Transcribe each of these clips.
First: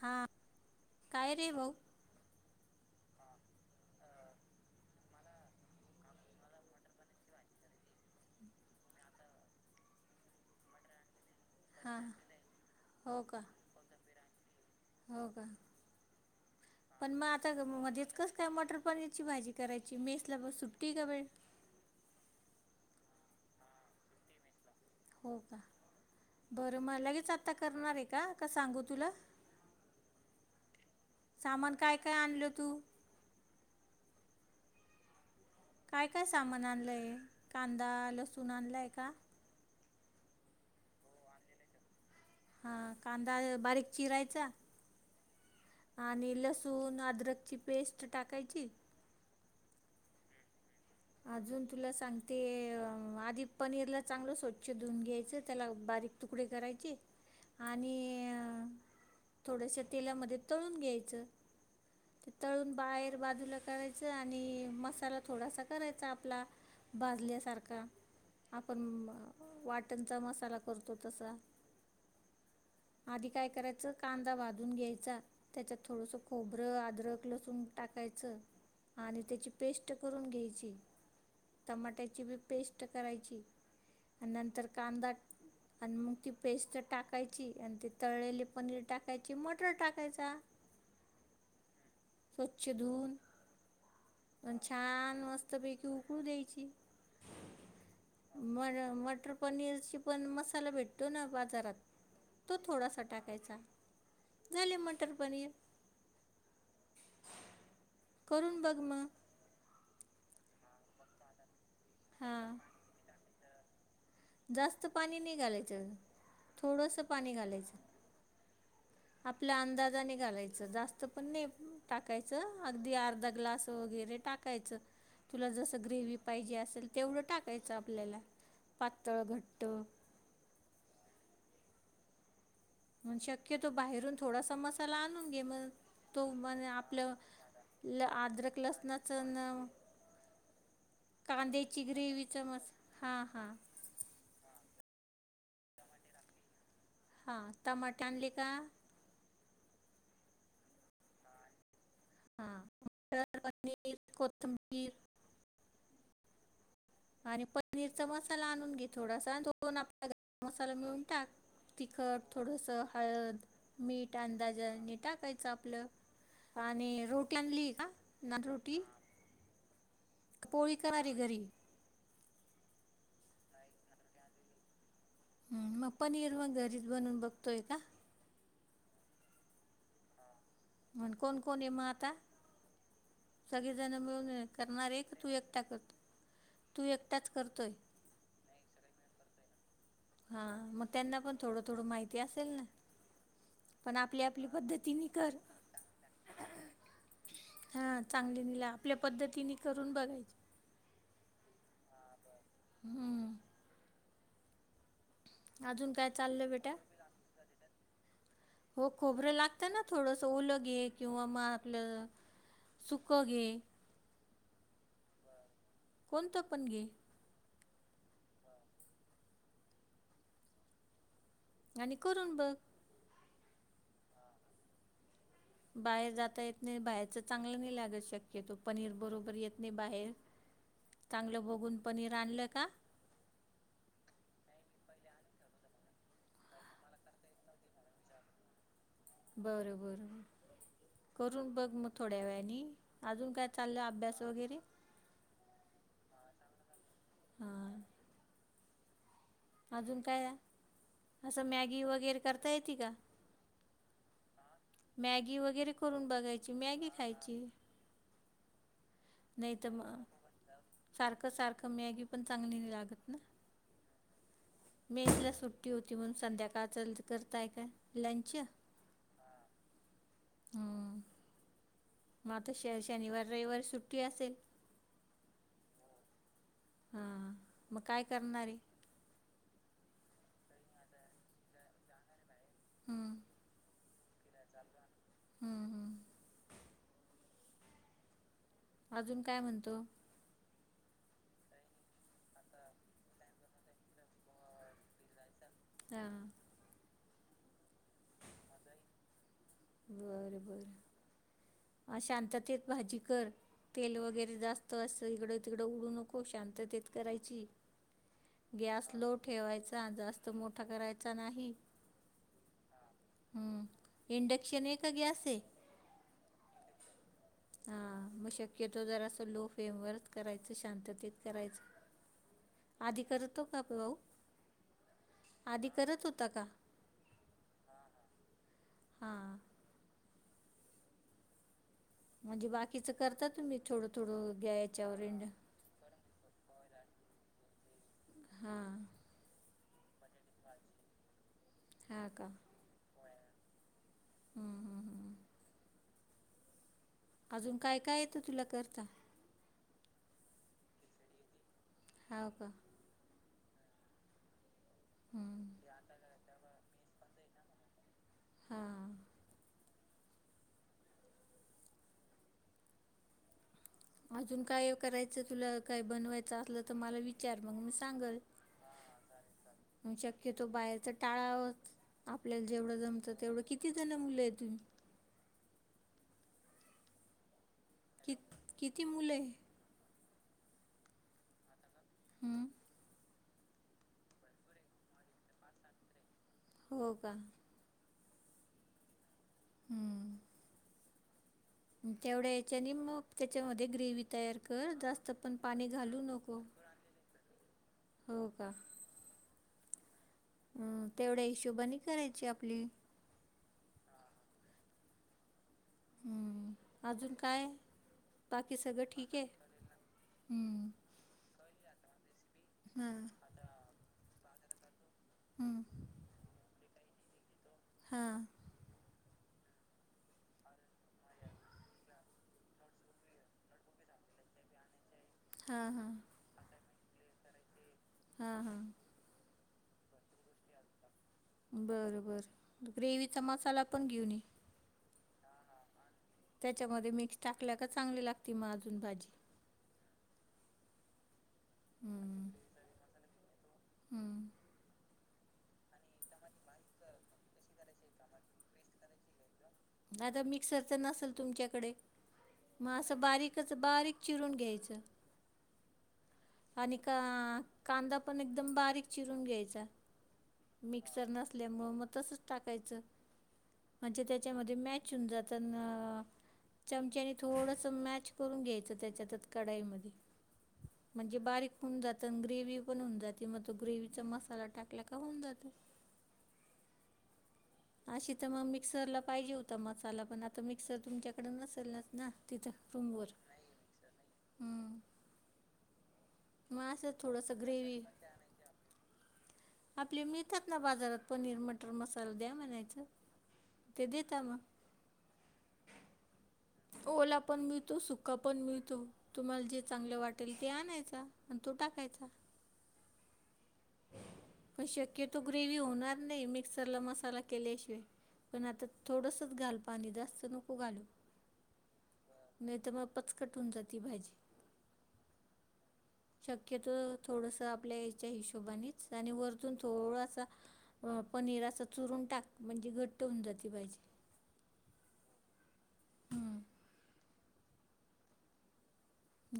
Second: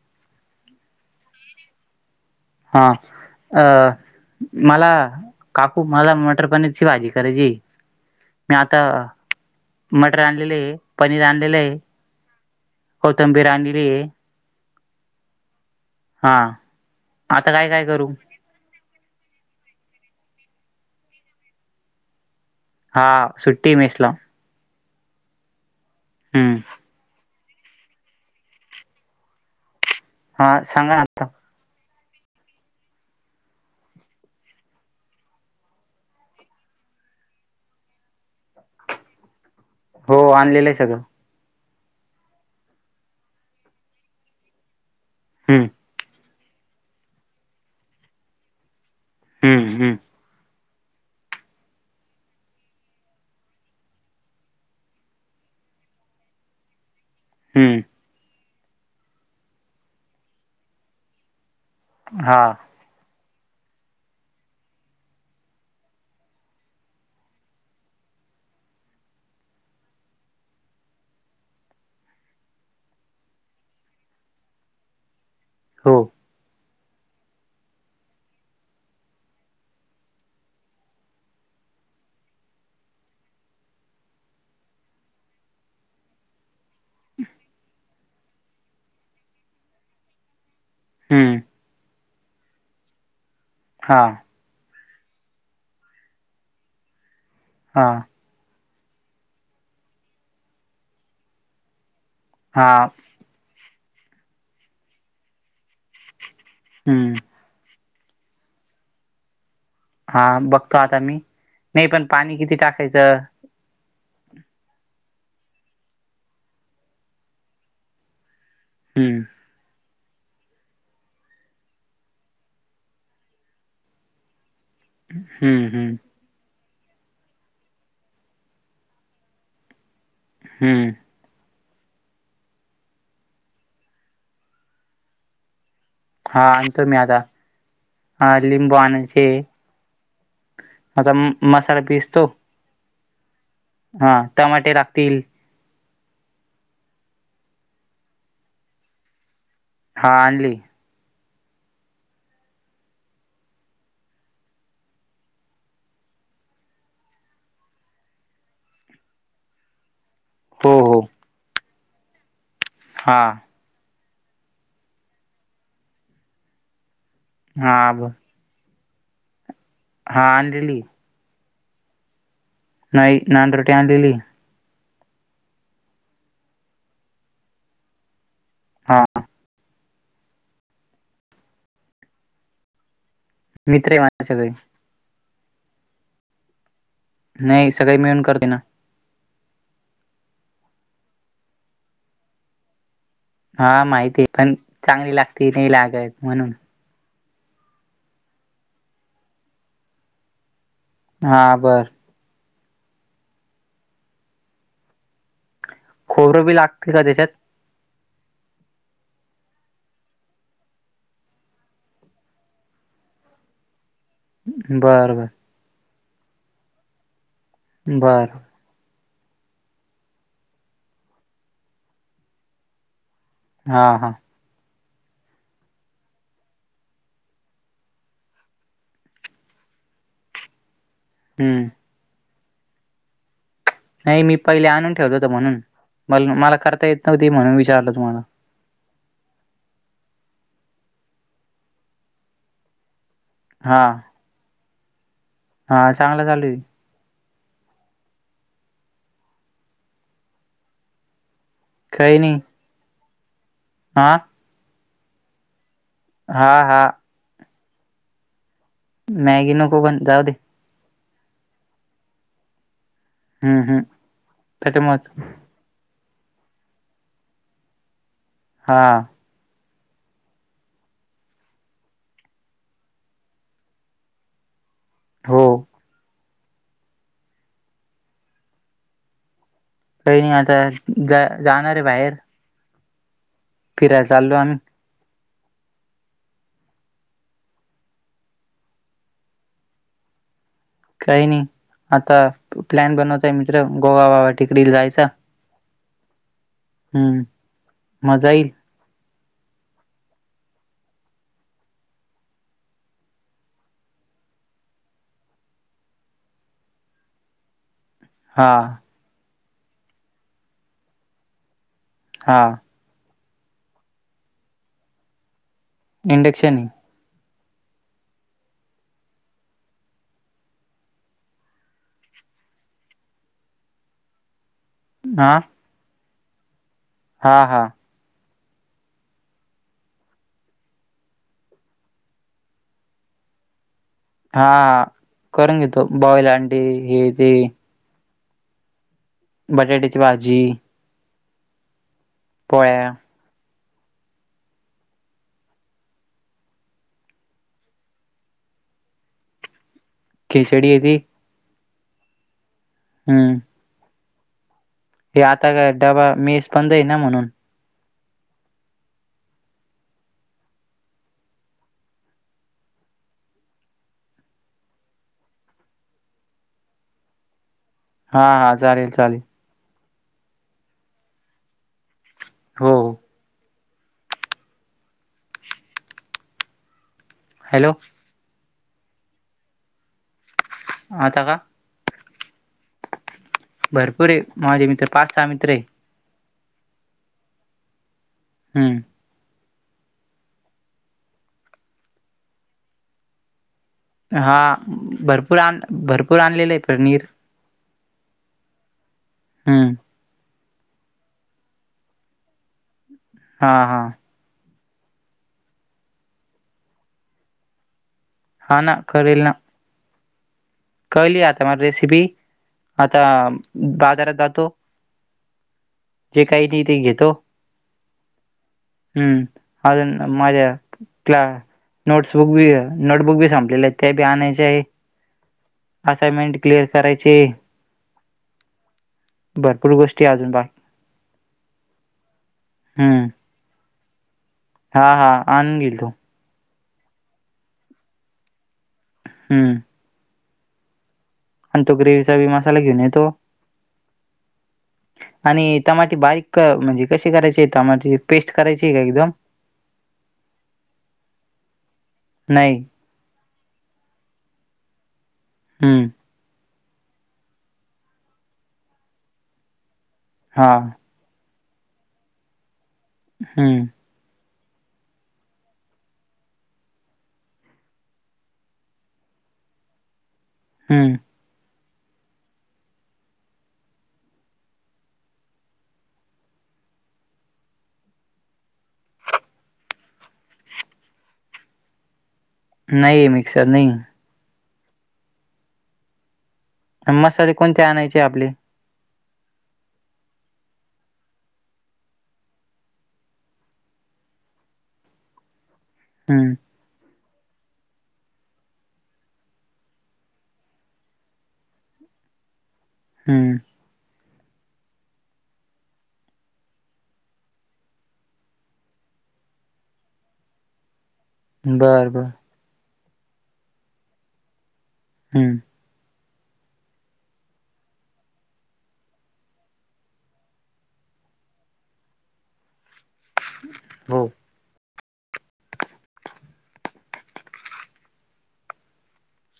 हा... काय रे भाऊ? हा.. अ... मला... काकू... मला मटर पनीरची भाजी करायचीए मी आता मटर आणलेलेए पनीर आणलेलंए... हां हो का कोथंबीर आणलेलीये हो का... हा पण मग आता, काय काय करू मध्येेच कसं? काय मटर पनीरची भाजी करायची? मेसला.. मग सुट्टी का वेळ हा... सुट्टी ए मेस ला हो का? हम्म बरं मग.. लगेच आता करणार आहे का? का सांगू तुला हा सांगा ना आत्ता सामान काय काय आणलं तू काय काय सामान आणलंय... कांदा लसूण आणलाय का हो.. आणलेलं ए सगळं हा... कांदा बारीक चिरायचा हम्म आणि लसूण अद्रकची पेस्ट टाकायची हम्म.. हम्म अजून तुला सांगते... आधी पनीरला चांगलं स्वच्छ धुवून घ्यायचं... त्याला बारीक तुकडे करायचे हम्म आणि थोड्याशा तेलामध्ये तळून घ्यायचं ते हा तळून बाहेर बाजूला करायचं आणि मसाला थोडासा करायचा आपला... भाजल्यासारखा आपण... वाटणचा मसाला करतो तसा आधी काय करायचं कांदा वाधून घ्यायचा त्याच्यात हो थोडस खोबरं अद्रक लसून टाकायचं आणि त्याची पेस्ट करून घ्यायची.. टमाट्याची बी पेस्ट करायची आणि नंतर कांदा आणि मग ती पेस्ट टाकायची आणि ती तळलेली पनीर टाकायची मटर टाकायचा.. हम्म स्वच्छ धुून.. हा.. पण छान मस्त पैकी उकडू द्यायची. हा.. म मटर पनीर पण मसाला भेटतो ना बाजारात.. तो हा थोडासा टाकायचा झाले मटर पनीर... हम्म करून बघ मग... हा बघतो आता मी नाही पण पाणी किती हां टाकायचं.... जास्त पाणी नाही घालायचं थोडस पाणी घालायचं... हम्म आपल्या अंदाजाने घालायचं, जास्त पण नाही टाकायचं, अगदी अर्धा ग्लास वगैरे टाक टाकायचं, तुला हम्म जसं हम्म ग्रेव् पाहिजे असेल तेवढं टाकायचं आपल्याला पातळ, घट्ट. हम्. मग शक्यतो बाहेरून थोडासा मसाला आणून घे मग. तो हा म्हण आणतो मी आपलं, आता हा आद्रक लिंबू लसणाच आणायचे न आता मसाला कांद्याची ग्रेवी पिसतो च मसाला, हा हा. हा टमाटे लागतील. हां टमाट आणली का? हा आणली. हां मटर पनीर, कोथंबीर आणि पनीरचा मसाला आणून घे थोडासा, दोन आपला गरम हो मसाला हो मिळून टाक. तिखट, थोडंसं हा हळद. मीठ अंदाज आणि, टाकायचं आपलं आणि रोटी हा [unintelligible] तीन हा पोळी आणलेली कराले घरी नाही नान रोटी आणलेली ह, मग पनीर मग घरीच बनवून बघतोय का? हा. म्हग, कोण कोण ए मा आता? सगळी मित्र जण आहे माझे मिळून सगळे करणार ये का? तू एकटा करत तू एकटाच करतोय नाही सगळी मिळून करतोय ना. हा मग त्यांना पण थोडं थोडं माहिती असेल ना. हा पण आपली माहितीय आपली पण पद्धतीने चांगली लागते, नाही लागय म्हणून हा चांगले [unintelligible] आपल्या पद्धतीने करून बघायच हा बरं. हम्म! अजून काय खोबरं चाललय बी बेटा? लागते का त्याच्यात हो खोबरं लागतं ना थोडंसं, ओलघे किंवा मग आपलं सुख घे. बर बर. कोणतं पण घे. बरं. आणि करून बघ. हा हा. बाहेर जाता येत नाही, बाहेरचं चांगलं नाही लागत शक्यतो पनीर बरोबर येत नाही बाहेर. [unintelligible] चांगलं हम्म बघून पनीर आणलं का? नाही मी पहिले आणून ठेवलं होत म्हणून, पण मला करता येत न्हवत म्हणून विचारलं तुम्हाला. बर बर, करून बघ मग थोड्या वेळानी अजून काय हा चालला अभ्यास वगैरे हा चांगला चालू आहे. हां. अजून काय? असं मॅगी काही वगैरे नाही करता येत का? हा. मॅगी वगैरे करून हा बघायची, हा मॅगी खायची मॅगी नाही तर नको पण मग, जाऊ दे सारखं सारखं मॅगी पण चांगली लागत ना हम् हम्. मेला सुट्टी होती म्हण संध्याकाळ चाल करताय का, लंच हा. हं मग त शहर शनिवार रविवारी सुट्टी असेल हो हा मग काय करणारे काही नाही आता जा जाणार आहे बाहेर हम्म फिराय चालो आ्ही हम्म हम् अजून काय म्हणतो काही नाही आता प्लॅन बनवता आहे मित्र गोवाबावा तिकड जायचा हा हम्म मजा येईल बर बर अ शांततेत भाजी कर तेल वगैरे जास्त असं इकडं तिकडं उडू नको शांततेत करायची हा गॅस लो ठेवायचा जास्त मोठा करायचा नाही हा इंडक्शन आहे का गॅस आहे इंडक्शन हा मग शक्यतो जरासं लो फेमवरच करायचं शांततेत करायचं आधी करतो का आप भाऊ हा आधी करत होता का हा हा हा म्हणजे बाकीचं करता तुम्ही ोडो ोडो हा करून घेतो बॉईल आणंटी हे ते हा बटाट्याची भाजी हा का पोळ्या हं, हं, हं. अजून काय काय येतं तुला करता खिसडी आहे त हो का हम. हे हं, आता काय डबा मेस पण जाई ना म्हणून. हा. अजून काय करायचं तुला काय बनवायचं असलं तर मला विच. विचार मग मी सांगल. हा हा चालेल चालेल शक्यतो बाहेरच टाळा आपल्याला जेवढं हो हो जमतं तेवढं किती जण मुलं आहेत तुम्ही. हॅलो. कि किती मुलं आहे. आता का. हम. भरपूर एक माझे मित्र पाच सहा मित्र आहे. हो का. हम. हम. तेवढ्या याच्या आणि मग. त्याच्यामध्ये ग्रेव तयार हा कर जास्त पण भरपूर आण पाणी घालू भरपूर नको. आणलेलं आहे पनीर हो का. हम. ह तेवढ्या हिशोबनी करायची आपली. हा हा. हम् अजून काय बाकी हा ना सगळं ठीक कळेल आहे ना हम्. कळली आता मला रेसिपी आता हां बाजारात जातो. हम्म. जे काही न ते घेतो. हां. हम्म अ मझ्या कला न. सबुक बी नोटबुक बी संपलेले आहे ते बी आणायचे आहे. हा. असाइनमेंट क्लिअर करायची. हा हा. भरपूर गोष्टी अजून बा. बरं बरं हम्म ग्रेवचा मसाला पण घेऊन ये. हा हा आणून गे तो. त्याच्यामध्ये मिक्स टाकल्या का चांगली लागते मग अजून भाजी. हम. आणि तो ग्रेवीचा बी हम्म मसाला घेऊन येतो हम्म आणि. टमाटे बारीक म्हणजे कसे करायचे टमाटीची पेस्ट करायची का एकदम. आता मिक्सर तर नसेल तुमच्याकडे नाही. म. असं बारीकच बारीक चिरून घ्यायचं. हम्म. आणि का कांदा पण एकदम बारीक चिरून घ्यायचा. हा. मिक्सर नसल्यामुळ मग तसच टाकायचं. हम. म्हणजे त्याच्यामध्ये मॅच होऊन जातना. चमच्यानी थोडस मॅच करून घ्यायचं त्याच्यात कडाईमध्ये. हम. म्हणजे बारीक होऊन जात आणि ग्रेव पण होऊन जाते मग तो ग्रेवचा मसाला टाकला का होऊन जातो. अशी तर मग मिक्सरला पाहिजे होता मसाला पण आता मिक्सर तुमच्याकडे नसेल नाच ना. तिथं नाही रूमवर मिक्सर नाही. हम्म. मग असं म सले थोडंसं कोणते ग्रेव्ही आणायची आपली. आपले मिळतात ना बाजारात पनीर मटर मसाला द्या म्हणायचं ते देता मग हम्म ओला पण मिळतो सुका पण मिळतो तुम्हाला जे चांगले वाटेल ते आणायचा आणि तो टाकायचा हम् पण शक्यतो ग्रेवी होणार नाही मिक्सरला मसाला केल्याशिवाय पण आता थोडंसंच घाल पाणी जास्त नको घालव बर बर नाही तर मग पच कटून जाती भाजी हम्म शक्यतो थोडस आपल्या याच्या हिशोबानेच आणि वरतून थोडासा अ पनीर असं चुरून टाक म्हणजे घट्ट होऊन जाते पाहिजे हो. हम्म.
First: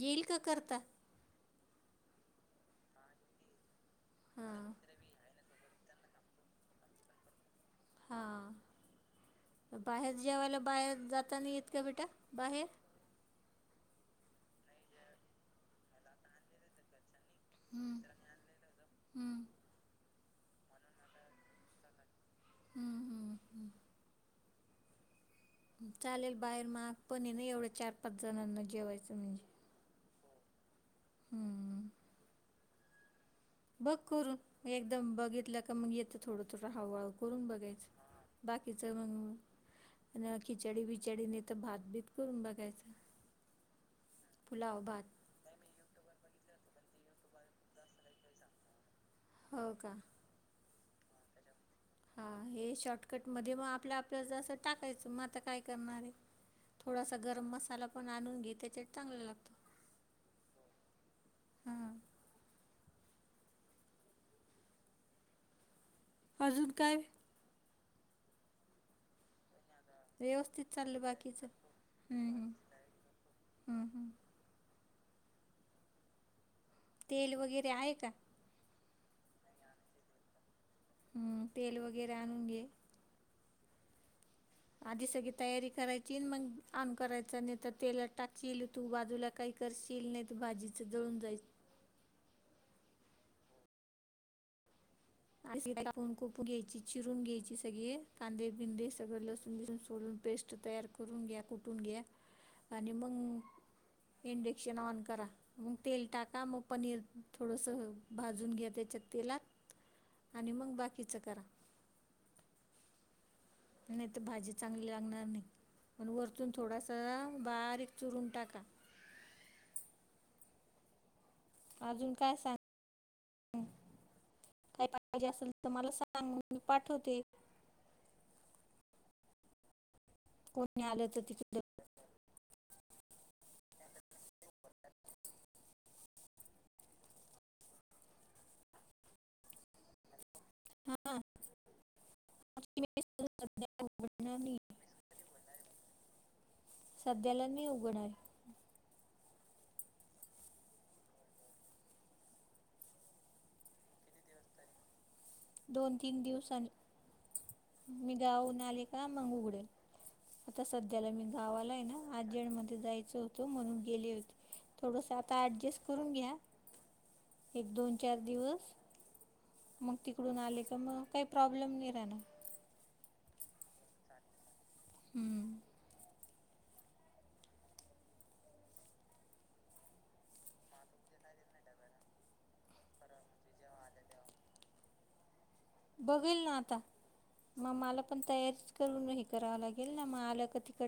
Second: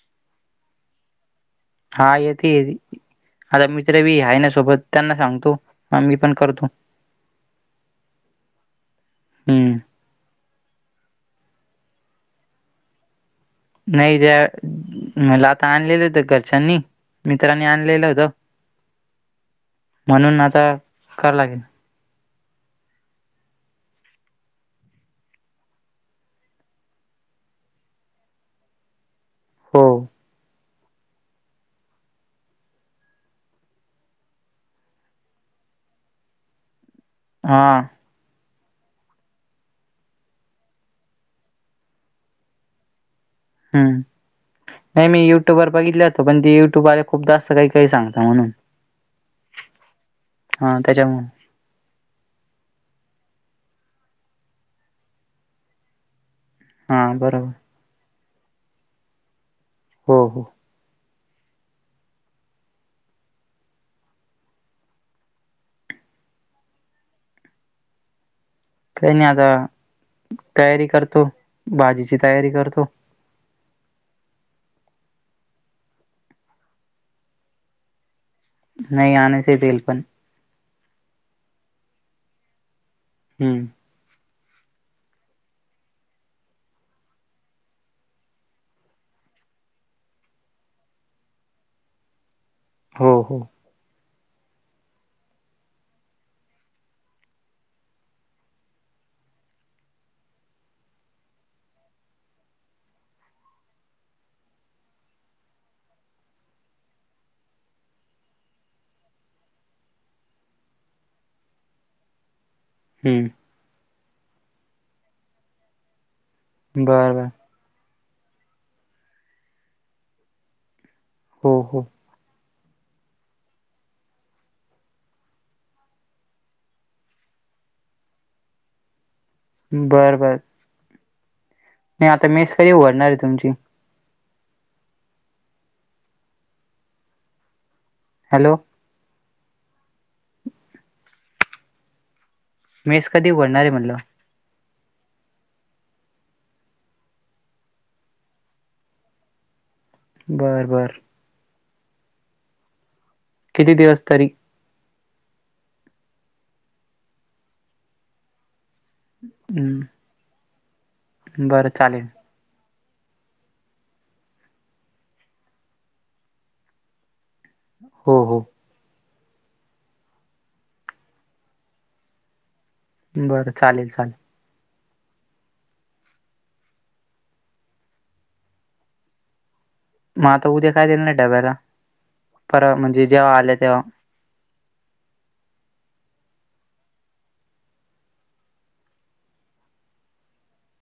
गेईल का करता हा येते आता मित्र बी आहे ना हां सोबत त्यांना सांगतो मग मी पण करतो हा हं. तर बाहेर जेवायला बाहेर जाताना येत का बेटा बाहेर नाही ज मलाात आणनलेते घरचननी मित्रांनी हं आणलेलं होत हं म्हणून आता कराव लागेल. हम्म हम्म हम्म. चालेल बाहेर माहग पण ना एवढ चार पाच जणांना जेवायचं म्हणजे. हो. हम्म. बघ करून एकदम बघितलं का मग येतं थोडं थोडं हवूहळू करून हां. बघायच. बाकीचं मग. आणि खिचडी बिचडीने तर भात भीत करून बघायचं. हम्म पुलाव भात नाही मी युट्यूब वर बघितले होतो पण तेी युट्युबले खूप जास्त काही काही सांगता म्हणून. हो का. हा त्याच्यामूळ. हा हे शॉर्टकट मध्ये मग आपल्या आपल्या ज असं टाकायचं मग आता काय करणार आहे. हा थोडासा गरम बरोबर मसाला पण आणून घे त्याच्यात चांगलं लागतो. हो हो. हां अजून काय. काही नाही आता व्यवस्थित तयारी चाललं करतो बाकीचं भाजीची हम्म तयारी हम्म करतो. हम्म हम्. तेल वगैरे आहे का. नाही आनायच आहे तेल पण, हम्म तेल वगैरे आणून घे. हम्म. आधी सगळी तयारी करायची मग ऑन करायच नाही तर तेला टाकी येल तू बाजूला काही करशील नाही तर भाजीचं जळून जायच. हो हो. आणि कापून कोपून घ्यायची चिरून घ्यायची सगळे कांदे बिंदे सगळं लसून लिसून सोडून पेस्ट तयार करून घ्या कुठून घ्या आणि मग इंडक्शन ऑन करा. मग तेल टाका मग पनीर थोडंस भाजून घ्या त्याच्यात तेलात. आणि मग बाकीचं करा. हम्म. नाही तर भाजी चांगली लागणार नाही पण वरतून थोडासा बरं बरं बारीक चुरून टाका. हो. हो अजून काय सांग. काय पाहिजे असेल तर मला सांग मी पाठवते. बरं बर. कोणी आलं तर तिकडं. नाही आता मेस कधी उघडणार आहे तुमची. हॅलो. हां. ती मेस कधी ऊघडणार आहे सध्या म्हटलं.. उघडणार सध्याला नाही उघणार. बर बर. किती दिवस तरी. दोन तीन दिवसानी मी गाऊून आले का मग उघडेल. हं आता सध्याला मी बरं गावाला आहे चालेल ना आ. म जायच होत म्हणून गेले होते थोडस आता डजस्ट करून घ्या. एक दोन चार हो हो दिवस. मग तिकडून आले का मग काही प्रॉब्लेम नाही राहणार. बरं चालेल चालेल. हम्म. मग आता उद्या काय देल नाही डब्याला पर म्हणजे जेव्हा आले तेव्हा. बघेल ना आता. मग मला पण तयारीच करून हे कराव लागेल ना मग आलं क तिकडे.